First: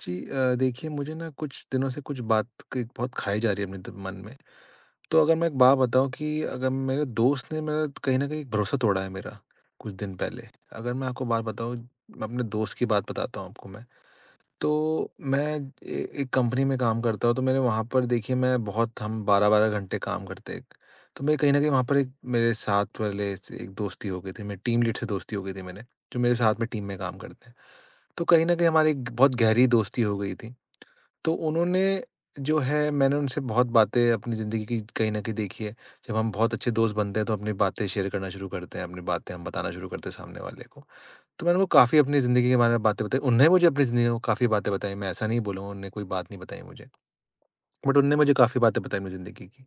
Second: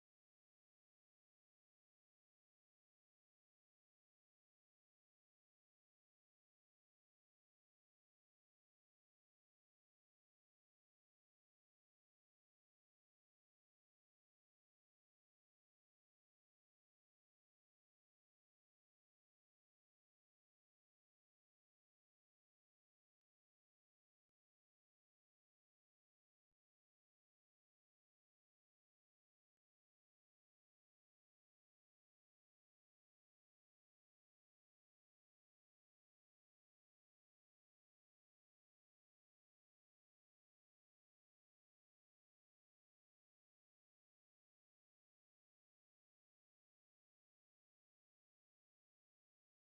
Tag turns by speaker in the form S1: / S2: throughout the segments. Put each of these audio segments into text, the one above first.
S1: देखिए मुझे ना कुछ दिनों से कुछ बात की बहुत खाई जा रही है अपने मन में। तो अगर मैं एक बात बताऊं कि अगर मेरे दोस्त ने मेरा कहीं ना कहीं भरोसा तोड़ा है मेरा कुछ दिन पहले, अगर मैं आपको बात बताऊं, मैं अपने दोस्त की बात बताता हूं आपको। मैं तो मैं एक कंपनी में काम करता हूं, तो मेरे वहां पर, देखिए, मैं बहुत हम बारह बारह घंटे काम करते हैं। तो मेरे कहीं ना कहीं वहां पर एक मेरे साथ वाले से एक दोस्ती हो गई थी, मेरे टीम लीड से दोस्ती हो गई थी मैंने, जो मेरे साथ में टीम में काम करते हैं। तो कहीं ना कहीं हमारी एक बहुत गहरी दोस्ती हो गई थी। तो उन्होंने जो है, मैंने उनसे बहुत बातें अपनी ज़िंदगी की कहीं न कहीं देखी है। जब हम बहुत अच्छे दोस्त बनते हैं तो अपनी बातें शेयर करना शुरू करते हैं, अपनी बातें हम बताना शुरू करते हैं सामने वाले को। तो मैंने उनको काफ़ी अपनी ज़िंदगी के बारे में बातें बताई। उन्होंने मुझे अपनी ज़िंदगी में काफ़ी बातें बताई, मैं ऐसा नहीं बोलूँगा उन्होंने कोई बात नहीं बताई मुझे। बट उन्होंने मुझे काफ़ी बातें बताई अपनी ज़िंदगी की।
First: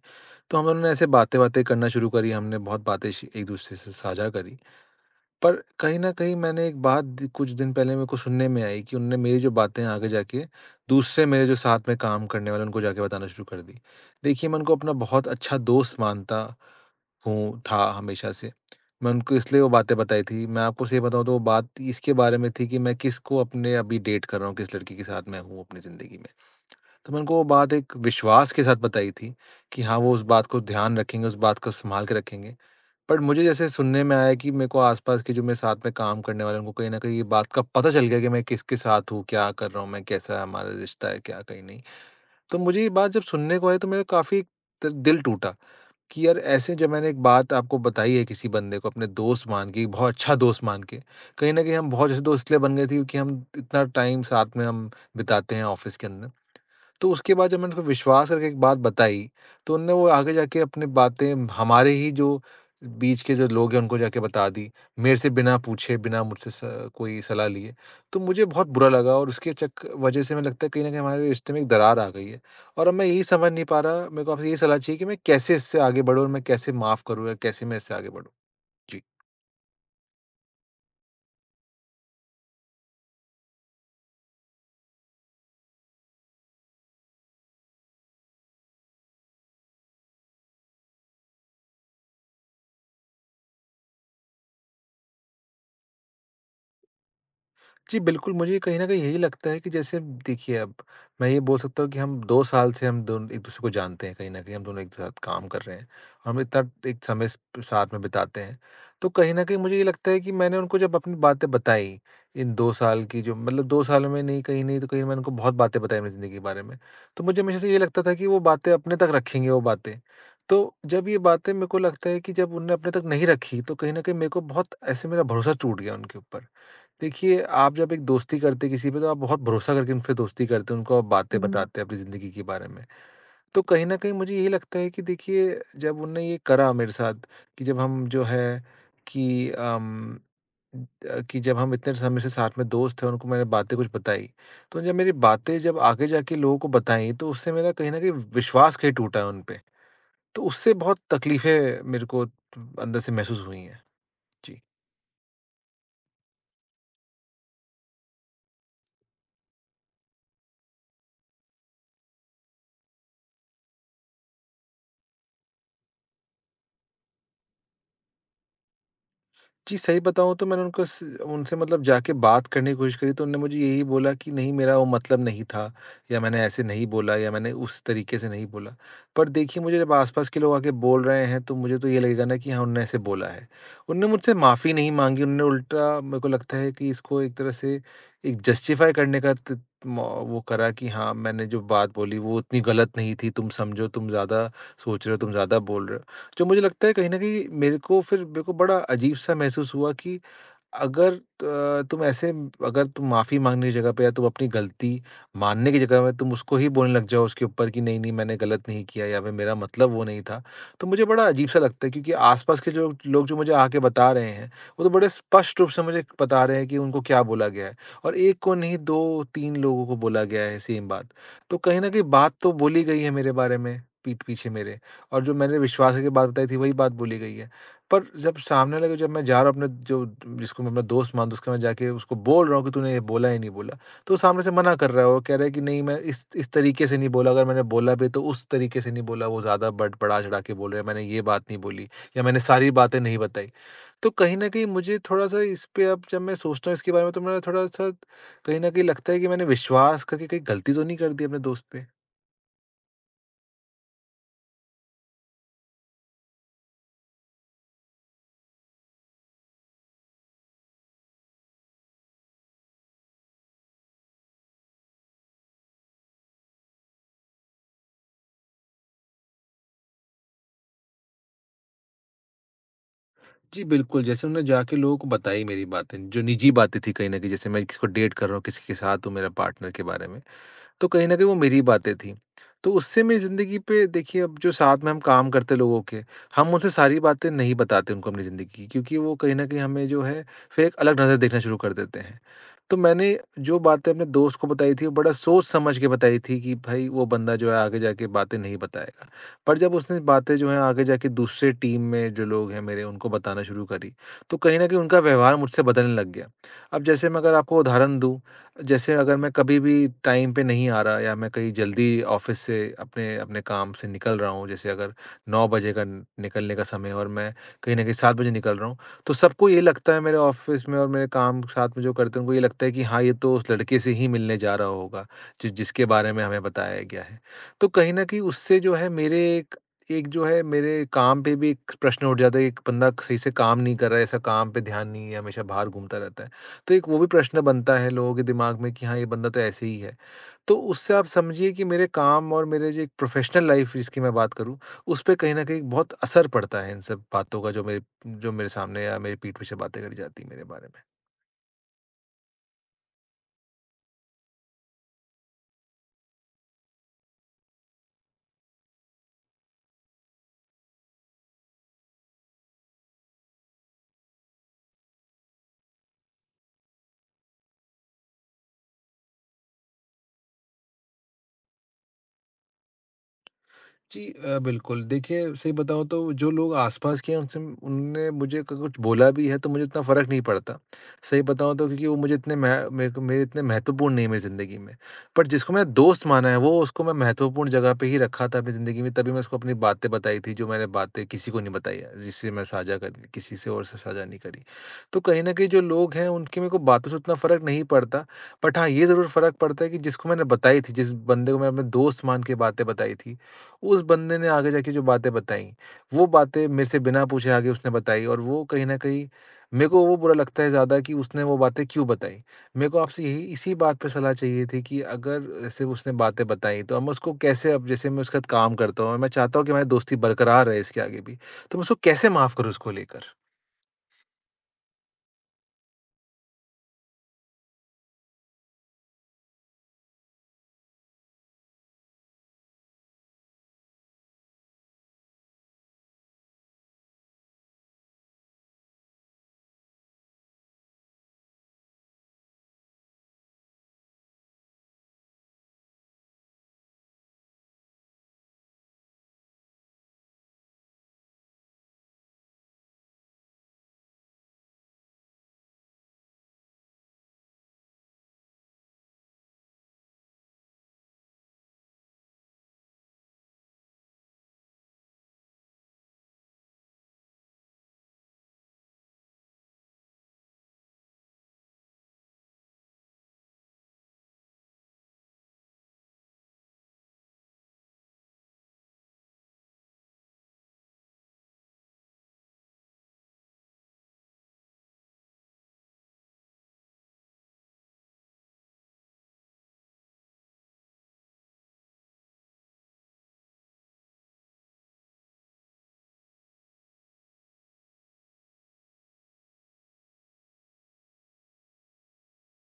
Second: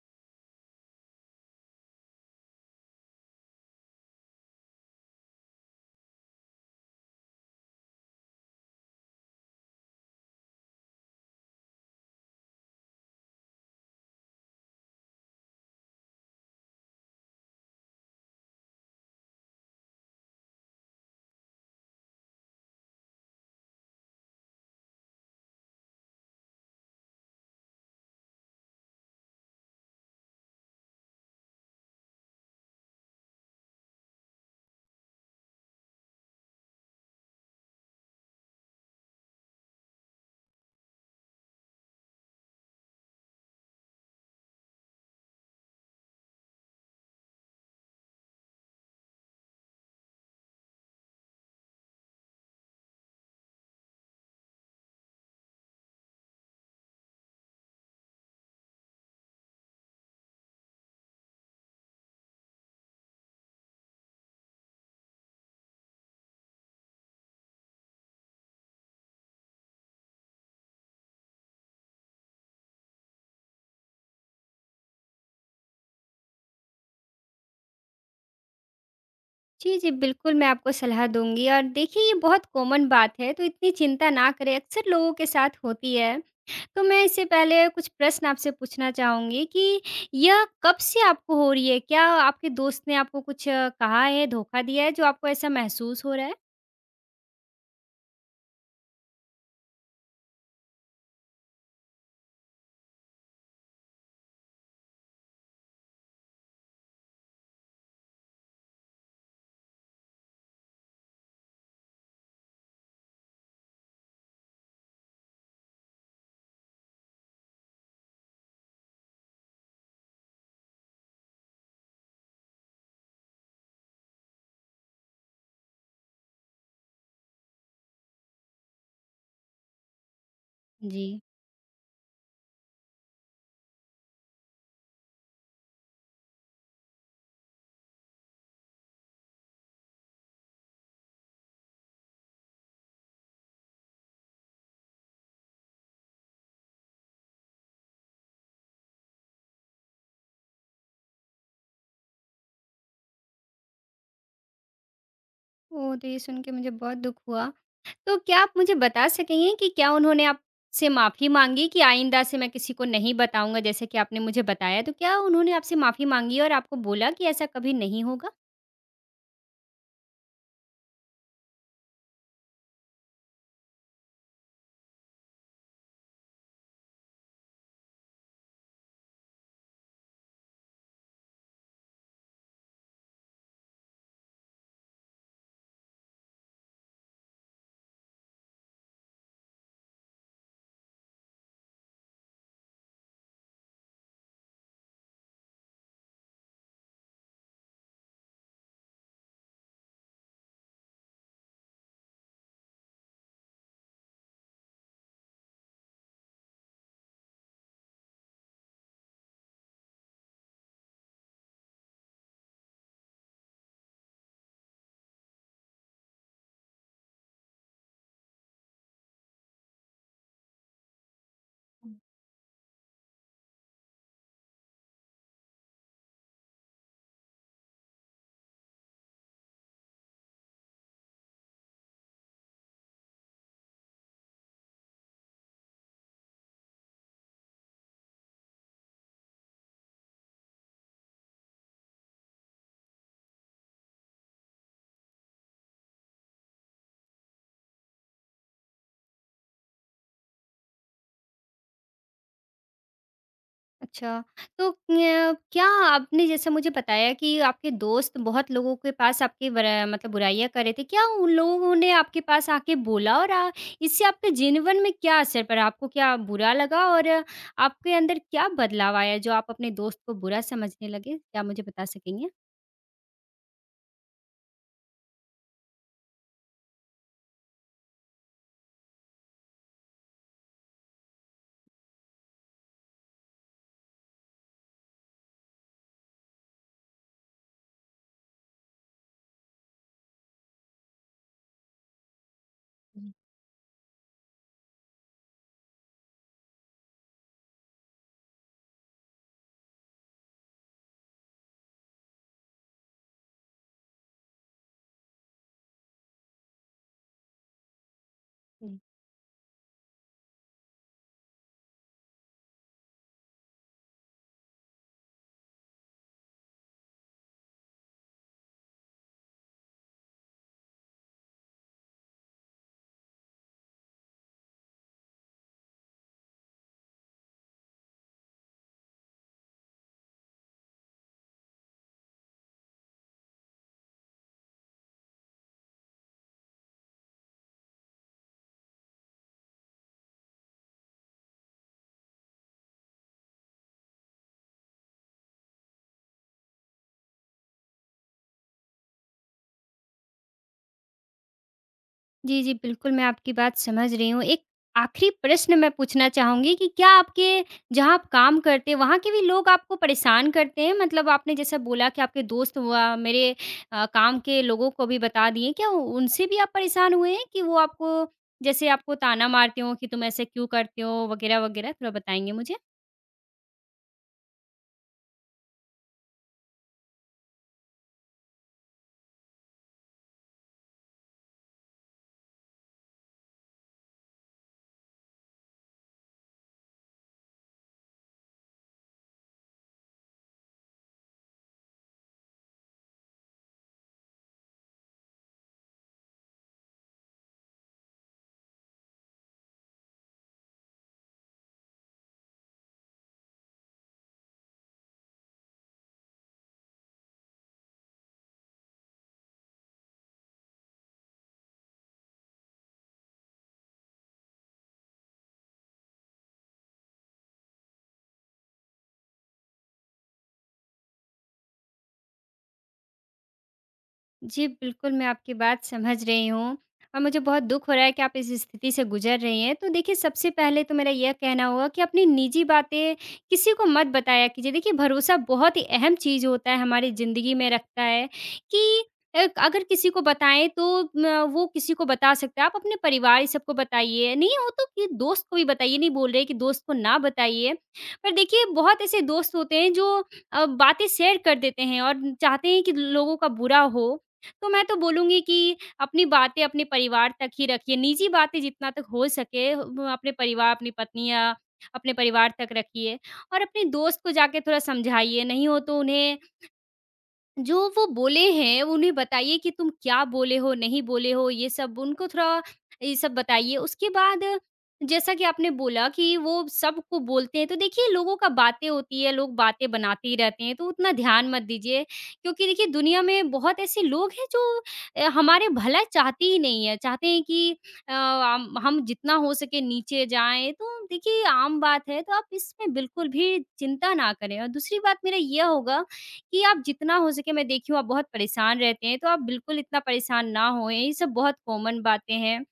S1: तो हम दोनों ने ऐसे बातें-वातें करना शुरू करी, हमने बहुत बातें श एक-दूसरे से साझा करी। पर कहीं न कहीं मैंने एक बात द कुछ दिन पहले मेरे को सुनने में आई कि उन्होंने मेरी जो बातें आगे जाके दूसरे मेरे जो साथ में काम करने वाले, उनको जाके बताना शुरू कर दी। देखिए, मैं उनको अपना बहुत अच्छा दोस्त मानता था हमेशा से। मैं उनको इसलिए वो बातें बताई थी। मैं आपको सही बताऊँ तो वो बात इसके बारे में थी कि मैं किसको अपने अभी डेट कर रहा हूँ, किस लड़की के साथ मैं हूँ अपनी ज़िंदगी में। तो मैं उनको वो बात एक विश्वास के साथ बताई थी कि हाँ, वो उस बात को ध्यान रखेंगे, उस बात को सँभाल के रखेंगे। बट मुझे जैसे सुनने में आया कि मेरे को आसपास के जो मेरे साथ में काम करने वाले हैं, उनको कहीं न कहीं ये बात का पता चल गया कि मैं किसके साथ हूँ, क्या कर रहा हूँ मैं, कैसा हमारा रिश्ता है, क्या कहीं नहीं। तो मुझे ये बात जब सुनने को आई तो मेरा काफ़ी द दिल टूटा कि यार, ऐसे जब मैंने एक बात आपको बताई है किसी बंदे को अपने दोस्त मान के, एक बहुत अच्छा दोस्त मान के। कहीं न कहीं हम बहुत अच्छे दोस्त इसलिए बन गए थे क्योंकि हम इतना टाइम साथ में हम बिताते हैं ऑफ़िस के अंदर। तो उसके बाद जब मैंने उनको विश्वास करके एक बात बताई, तो उनने वो आगे जाके अपनी बातें हमारे ही जो बीच के जो लोग हैं उनको जाके बता दी। मेरे से बिना पूछे, बिना मुझसे स कोई सलाह लिए। तो मुझे बहुत बुरा लगा, और उसके चक वज़ह से मुझे लगता है कहीं न कहीं हमारे रिश्ते में एक दरार आ गई है। और अब मैं यही समझ नहीं पा रहा, मेरे को आपसे यही सलाह चाहिए कि मैं कैसे इससे आगे बढ़ूँ और मैं कैसे माफ़ करूँ या कैसे मैं इससे आगे बढ़ूँ? जी।
S2: जी, जी, बिल्कुल, मैं आपको सलाह दूँगी और देखिए ये बहुत कॉमन बात है, तो इतनी चिंता ना करें, अक्सर लोगों के साथ होती है। तो मैं इससे पहले कुछ प्रश्न आपसे पूछना चाहूँगी कि यह कब से आपको हो रही है? क्या आपके दोस्त ने आपको कुछ कहा है, धोखा दिया है, जो आपको ऐसा महसूस हो रहा है?
S1: जी, बिल्कुल, मुझे कहीं न कहीं यही लगता है कि जैसे, देखिए, अब मैं ये बोल सकता हूँ कि हम 2 साल से हम दोनों एक-दूसरे को जानते हैं, कहीं न कहीं हम दोनों एक साथ काम कर रहे हैं। और हम इतना एक समय स साथ में बिताते हैं। तो कहीं न कहीं मुझे ये लगता है कि मैंने उनको जब अपनी बातें बताई, इन 2 साल की जो मतलब 2 साल में नहीं कहीं नहीं तो कहीं, मैंने उनको बहुत बातें बताई अपनी ज़िंदगी के बारे में। तो मुझे हमेशा से ये लगता था कि वो बातें अपने तक रखेंगे वो बातें। तो जब ये बातें मेरे को लगता है कि जब उन्होंने अपने तक नहीं रखी, तो कहीं न कहीं मेरे को बहुत ऐसे मेरा भरोसा टूट गया उनके ऊपर। देखिए, आप जब एक दोस्ती करते हैं किसी पे, तो आप बहुत भरोसा करके उनपे दोस्ती करते हैं, उनको आप
S2: जी।
S1: बातें हुँ। बताते हैं अपनी ज़िंदगी के बारे में। तो कहीं न कहीं मुझे यही लगता है कि देखिए, जब उनने ये करा मेरे साथ, कि जब हम जो है कि कि जब हम इतने समय से साथ में दोस्त थे, उनको मैंने बातें कुछ बताई, तो जब मेरी बातें जब आगे जाके लोगों को बताई, तो उससे मेरा कहीं न कहीं विश्वास कहीं टूटा है उन पे। तो उससे बहुत तकलीफ़ें मेरे को अंदर से महसूस हुई हैं। जी।
S2: ओह! तो ये सुन के मुझे बहुत दुःख हुआ। तो क्या आप मुझे बता सकेंगी कि क्या उन्होंने आपसे माफ़ी माँगी कि आइंदा से मैं किसी को नहीं बताऊँगा, जैसे कि आपने मुझे बताया? तो क्या उन्होंने आपसे माफ़ी माँगी और आपको बोला कि ऐसा कभी नहीं होगा?
S1: जी, सही बताऊँ तो मैंने उनको स उनसे मतलब जाके बात करने की कोशिश करी, तो उन्होंने मुझे यही बोला कि नहीं मेरा वो मतलब नहीं था, या मैंने ऐसे नहीं बोला, या मैंने उस तरीके से नहीं बोला। पर देखिए, मुझे जब आस-पास के लोग आके बोल रहे हैं तो मुझे तो ये लगेगा ना कि हाँ, उन्होंने ऐसे बोला है। उन्होंने मुझसे माफ़ी नहीं माँगी, उन्होंने उल्टा, मेरे को लगता है कि इसको एक तरह से एक जस्टिफ़ाई करने का त म वो करा कि हाँ, मैंने जो बात बोली वो उतनी गलत नहीं थी, तुम समझो, तुम ज़्यादा सोच रहे हो, तुम ज़्यादा बोल रहे हो। जो मुझे लगता है कहीं न कहीं, मेरे को फिर मेरे को बड़ा अजीब-सा महसूस हुआ कि अगर तुम ऐसे, अगर तुम माफ़ी माँगने की जगह पे या तुम अपनी गलती मानने की जगह में तुम उसको ही बोलने लग जाओ उसके ऊपर कि नहीं, नहीं मैंने गलत नहीं किया, या फिर मेरा मतलब वो नहीं था, तो मुझे बड़ा अजीब-सा लगता है, क्योंकि आस-पास के जो लोग जो मुझे आके बता रहे हैं, वो तो बड़े स्पष्ट रूप से मुझे बता रहे हैं कि उनको क्या बोला गया है, और एक को नहीं, 2-3 लोगों को बोला गया है सेम बात। तो कहीं न कहीं बात तो बोली गई है मेरे बारे में, पीठ पीछे मेरे, और जो मैंने विश्वास करके बात बताई थी वही बात बोली गई है। पर जब सामने वाले को, जब मैं जा रहा हूँ अपने जो जिसको मैं अपना दोस्त मानता हूँ, उसके मैं जाके उसको बोल रहा हूँ कि तूने ये बोला ही नहीं बोला, तो वो सामने से मना कर रहा है और कह रहा है कि नहीं मैं इस तरीके से नहीं बोला, अगर मैंने बोला भी तो उस तरीके से नहीं बोला, वो ज़्यादा बढ़ा-चढ़ा के बोल रहे हैं, मैंने ये बात नहीं बोली या मैंने सारी बातें नहीं बताई। तो कहीं न कहीं मुझे थोड़ा-सा इस पे अब जब मैं सोचता हूँ इसके बारे में, तो मेरा थोड़ा-सा कहीं न कहीं लगता है कि मैंने विश्वास करके कहीं गलती तो नहीं कर दी अपने दोस्त पे?
S2: अच्छा, तो क्या आपने जैसे मुझे बताया कि आपके दोस्त बहुत लोगों के पास आपकी बर मतलब बुराइयाँ कर रहे थे। क्या उन लोगों ने आपके पास आके बोला और इससे आपके जीवन में क्या असर पड़ा? आपको क्या बुरा लगा और आपके अंदर क्या बदलाव आया जो आप अपने दोस्त को बुरा समझने लगे? क्या मुझे बता सकेंगे?
S1: जी, बिल्कुल, जैसे उन्होंने जाके लोगों को बताई मेरी बातें, जो निजी बातें थी कहीं न कहीं, जैसे मैं किसको डेट कर रहा हूँ, किसी के साथ हूँ, मेरा पार्टनर के बारे में। तो कहीं न कहीं वो मेरी बातें थी। तो उससे मेरी ज़िंदगी पे, देखिए, अब जो साथ में हम काम करते लोगों के, हम उनसे सारी बातें नहीं बताते उनको अपनी ज़िंदगी की, क्योंकि वो कहीं न कहीं हमें जो है फिर एक अलग नज़र देखना शुरू कर देते हैं। तो मैंने जो बातें अपने दोस्त को बताई थी वो बड़ा सोच-समझ के बताई थी कि भई वो बंदा जो है आगे जाके बातें नहीं बताएगा। पर जब उसने बातें जो हैं आगे जाके दूसरे टीम में जो लोग हैं मेरे, उनको बताना शुरू करी, तो कहीं न कहीं उनका व्यवहार मुझसे बदलने लग गया। अब जैसे मैं अगर आपको उदाहरण दूँ, जैसे अगर मैं कभी भी टाइम पे नहीं आ रहा, या मैं कहीं जल्दी ऑफिस से अपने अपने काम से निकल रहा हूँ, जैसे अगर 9 बजे का निकलने का समय है और मैं कहीं ना कहीं 7 बजे निकल रहा हूँ, तो सबको ये लगता है मेरे ऑफिस में, और मेरे काम साथ में जो करते हैं उनको ये लगता है कि हाँ, ये तो उस लड़के से ही मिलने जा रहा होगा जो जिसके बारे में हमें बताया गया है। तो कहीं ना कहीं उससे जो है मेरे एक, एक जो है मेरे काम पे भी एक प्रश्न उठ जाता है, एक बंदा सही से काम नहीं कर रहा है, ऐसा काम पे ध्यान नहीं है, हमेशा बाहर घूमता रहता है। तो एक वो भी प्रश्न बनता है लोगों के दिमाग में कि हाँ, ये बंदा तो ऐसे ही है। तो उससे आप समझिए कि मेरे काम और मेरे जो एक प्रोफ़ेशनल लाइफ़ जिसकी मैं बात करूँ, उसपे कहीं न कहीं बहुत असर पड़ता है इन सब बातों का, जो मेरे सामने या मेरी पीठ पीछे बातें करी जाती हैं मेरे बारे में।
S2: जी, जी, बिल्कुल, मैं आपकी बात समझ रही हूँ। एक आखिरी प्रश्न मैं पूछना चाहूँगी कि क्या आपके जहाँ आप काम करते हैं, वहाँ के भी लोग आपको परेशान करते हैं? मतलब आपने जैसा बोला कि आपके दोस्त हुआ, मेरे काम के लोगों को भी बता दिए। क्या उनसे भी आप परेशान हुए हैं कि वो आपको जैसे आपको ताना मारते हों कि तुम ऐसे क्यों करते हो? वगैरह, वगैरह? थोड़ा बताएँगे मुझे?
S1: बिल्कुल। देखिए, सही बताऊँ तो जो लोग आस-पास के हैं उनसे, उनने मुझे क कुछ बोला भी है तो मुझे इतना फ़र्क नहीं पड़ता। सही बताऊँ तो, क्योंकि वो मुझे इतने मह मेरे को मेरे इतने महत्वपूर्ण नहीं है मेरी ज़िंदगी में। बट जिसको मेरा दोस्त माना है वो, उसको मैं महत्वपूर्ण जगह पे ही रखा था अपनी ज़िंदगी में, तभी मैं उसको अपनी बातें बताई थी, जो मैंने बातें किसी को नहीं बताई है, जिससे मैं साझा कर किसी से और से साझा नहीं करी। तो कहीं न कहीं जो लोग हैं उनकी मेरे को बातों से उतना फ़र्क नहीं पड़ता। बट हाँ, ये ज़रूर फ़र्क पड़ता है कि जिसको मैंने बताई थी, जिस बंदे को मैंने अपने दोस्त मान के बातें बताई थी, उस बंदे ने आगे जाके जो बातें बताई, वो बातें मेरे से बिना पूछे आगे उसने बताई, और वो कहीं न कहीं मेरे को वो बुरा लगता है ज़्यादा कि उसने वो बातें क्यों बताई। मेरे को आपसे यही इसी बात पे सलाह चाहिए थी कि अगर जैसे उसने बातें बताई तो अब मैं उसको कैसे, अब जैसे मैं उसके साथ काम करता हूँ और मैं चाहता हूँ कि हमारी दोस्ती बरकरार रहे इसके आगे भी, तो मैं उसको कैसे माफ़ करूँ इसको लेकर?
S2: जी, बिल्कुल, मैं आपकी बात समझ रही हूँ और मुझे बहुत दुःख हो रहा है कि आप इस स्थिति से गुज़र रही हैं। तो देखिए, सबसे पहले तो मेरा यह कहना होगा कि अपनी निजी बातें किसी को मत बताया कीजिए। देखिए, भरोसा बहुत ही अहम चीज़ होता है, हमारी ज़िंदगी में रखता है कि अगर किसी को बताएँ तो म वो किसी को बता सकता है। आप अपने परिवार ये सबको बताइए, नहीं हो तो कि दोस्त को भी बताइए, नहीं बोल रहे कि दोस्त को ना बताइए। पर देखिए, बहुत ऐसे दोस्त होते हैं जो बातें शेयर कर देते हैं और चाहते हैं कि लोगों का बुरा हो तो मैं तो बोलूँगी कि अपनी बातें अपने परिवार तक ही रखिए, निजी बातें जितना तक हो सके म अपने परिवार, अपनी पत्नी या अपने परिवार तक रखिए और अपने दोस्त को जाके थोड़ा समझाइए, नहीं हो तो उन्हें जो वो बोले हैं, उन्हें बताइए कि तुम क्या बोले हो, नहीं बोले हो, ये सब उनको थोड़ा ये सब बताइए। उसके बाद जैसा कि आपने बोला कि वो सबको बोलते हैं, तो देखिए लोगों का बातें होती है, लोग बातें बनाते ही रहते हैं, तो उतना ध्यान मत दीजिए। क्योंकि देखिए दुनिया में बहुत ऐसे लोग हैं जो हमारे भला चाहते ही नहीं है, चाहते हैं कि हम जितना हो सके नीचे जाएँ, तो देखिए आम बात है, तो आप इसमें बिल्कुल भी चिंता ना करें। और दूसरी बात मेरा यह होगा कि आप जितना हो सके मैं देखी हूँ आप बहुत परेशान रहते हैं, तो आप बिल्कुल इतना परेशान ना होएँ, ये सब बहुत कॉमन बातें हैं।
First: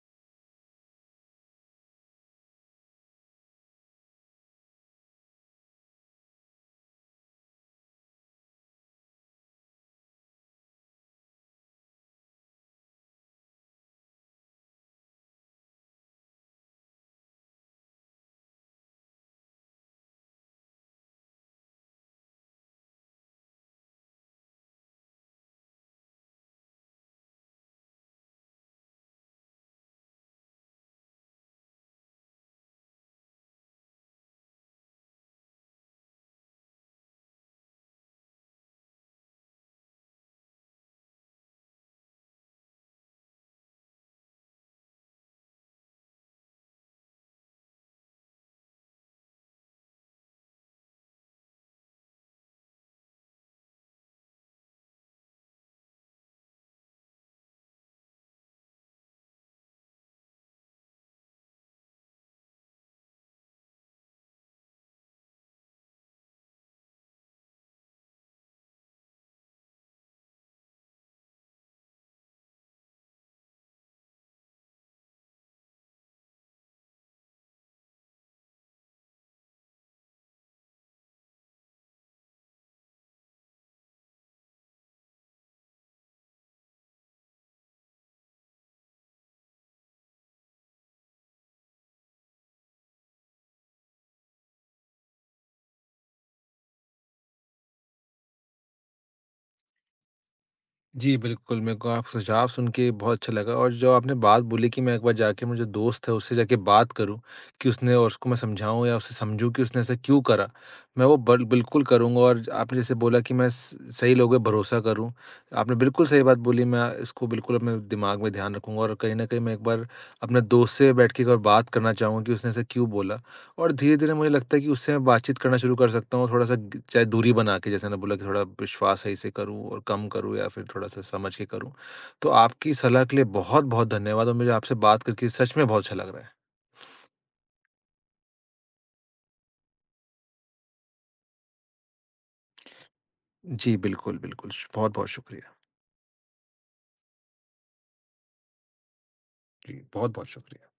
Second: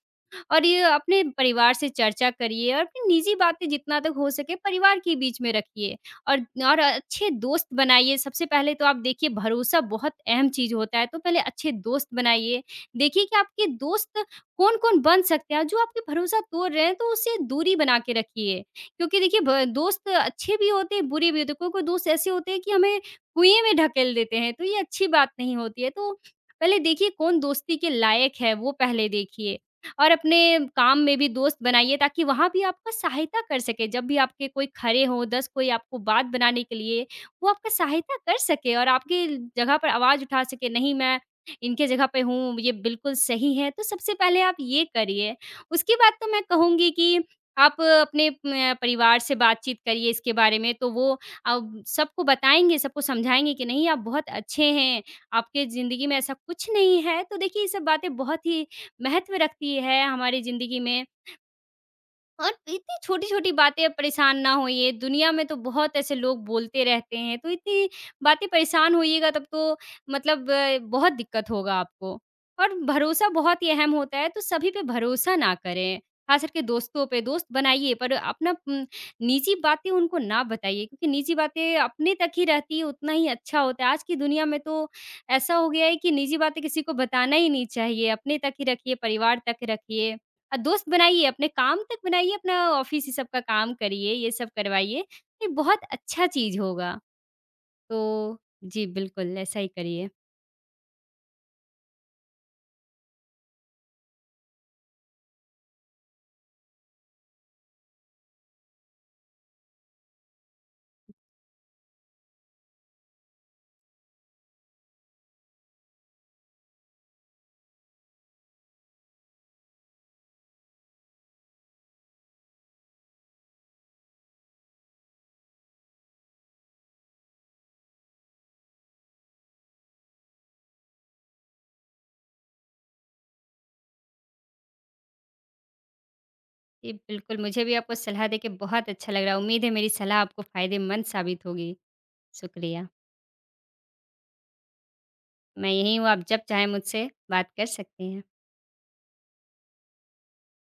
S2: और ये अपने परिवार से चर्चा करिए और अपनी निजी बातें जितना तक हो सके परिवार के बीच में रखिए और अच्छे दोस्त बनाइए। सबसे पहले तो आप देखिए भरोसा बहुत अहम चीज़ होता है, तो पहले अच्छे दोस्त बनाइए। देखिए कि आपके दोस्त कौन-कौन बन सकते हैं, जो आपके भरोसा तोड़ रहे हैं, तो उससे दूरी बना के रखिए। क्योंकि देखिए ब दोस्त अच्छे भी होते हैं, बुरे भी होते हैं। कोई-कोई दोस्त ऐसे होते हैं कि हमें कुएँ में ढकेल देते हैं, तो ये अच्छी बात नहीं होती है। तो पहले देखिए कौन दोस्ती के लायक है, वो पहले देखिए और अपने काम में भी दोस्त बनाइए ताकि वहाँ भी आपका सहायता कर सके। जब भी आपके कोई खड़े हों, 10 कोई आपको बात बनाने के लिए, वो आपका सहायता कर सके और आपकी जगह पर आवाज़ उठा सके, "नहीं, मैं इनके जगह पे हूँ, ये बिल्कुल सही है।" तो सबसे पहले आप ये करिए। उसके बाद तो मैं कहूँगी कि आप अपने परिवार से बातचीत करिए इसके बारे में, तो वो अब सबको बताएँगे, सबको समझाएँगे कि, "नहीं, आप बहुत अच्छे हैं, आपके ज़िंदगी में ऐसा कुछ नहीं है।" तो देखिए, ये सब बातें बहुत ही महत्व रखती है हमारी ज़िंदगी में। और इतनी छोटी-छोटी बातें परेशान ना होइए, दुनिया में तो बहुत ऐसे लोग बोलते रहते हैं, तो इतनी बातें परेशान होइएगा तब तो मतलब बहुत दिक्कत होगा आपको। और भरोसा बहुत ही अहम होता है, तो सभी पे भरोसा ना करें, ख़ास करके दोस्तों पे। दोस्त बनाइए पर अपना निजी बातें उनको ना बताइए क्योंकि निजी बातें अपने तक ही रहती है, उतना ही अच्छा होता है। आज की दुनिया में तो ऐसा हो गया है कि निजी बातें किसी को बताना ही नहीं चाहिए, अपने तक ही रखिए, परिवार तक रखिए। दोस्त बनाइए, अपने काम तक बनाइए, अपना ऑफ़िस ही सब का काम करिए, ये सब करवाइए, ये बहुत अच्छा चीज़ होगा। तो जी, बिल्कुल ऐसा ही करिए।
S1: जी, बिल्कुल, मेरे को आप सुझाव सुन के बहुत अच्छा लगा, और जो आपने बात बोली कि मैं एक बार जाके मुझे दोस्त है उससे जाके बात करूँ कि उसने, और उसको मैं समझाऊँ या उससे समझूँ कि उसने ऐसा क्यों करा। मैं वो बल बिल्कुल करूँगा, और आपने जैसे बोला कि मैं स सही लोगों पे भरोसा करूँ। आपने बिल्कुल सही बात बोली, मैं इसको बिल्कुल अपने दिमाग में ध्यान रखूँगा, और कहीं न कहीं मैं एक बार अपने दोस्त से बैठ के एक बार बात करना चाहूँगा कि उसने ऐसा क्यों बोला। और धीरे-धीरे मुझे लगता है कि उससे मैं बातचीत करना शुरू कर सकता हूँ, थोड़ा-सा ग चाहे दूरी बना के, जैसे मैंने बोला कि थोड़ा विश्वास सही से करूँ और कम करूँ या फिर थोड़ा-सा समझ के करूँ। तो आपकी सलाह के लिए बहुत-बहुत धन्यवाद, और मुझे आपसे बात करके सच में बहुत अच्छा लग रहा है।
S2: जी, बिल्कुल मुझे भी आपको सलाह देके बहुत अच्छा लग रहा है। उम्मीद है मेरी सलाह आपको फ़ायदेमंद साबित होगी। शुक्रिया।
S1: जी, बिल्कुल, बिल्कुल। श बहुत-बहुत शुक्रिया।
S2: मैं यहीं हूँ, आप जब चाहें मुझसे बात कर सकते हैं।
S1: जी, बहुत-बहुत शुक्रिया।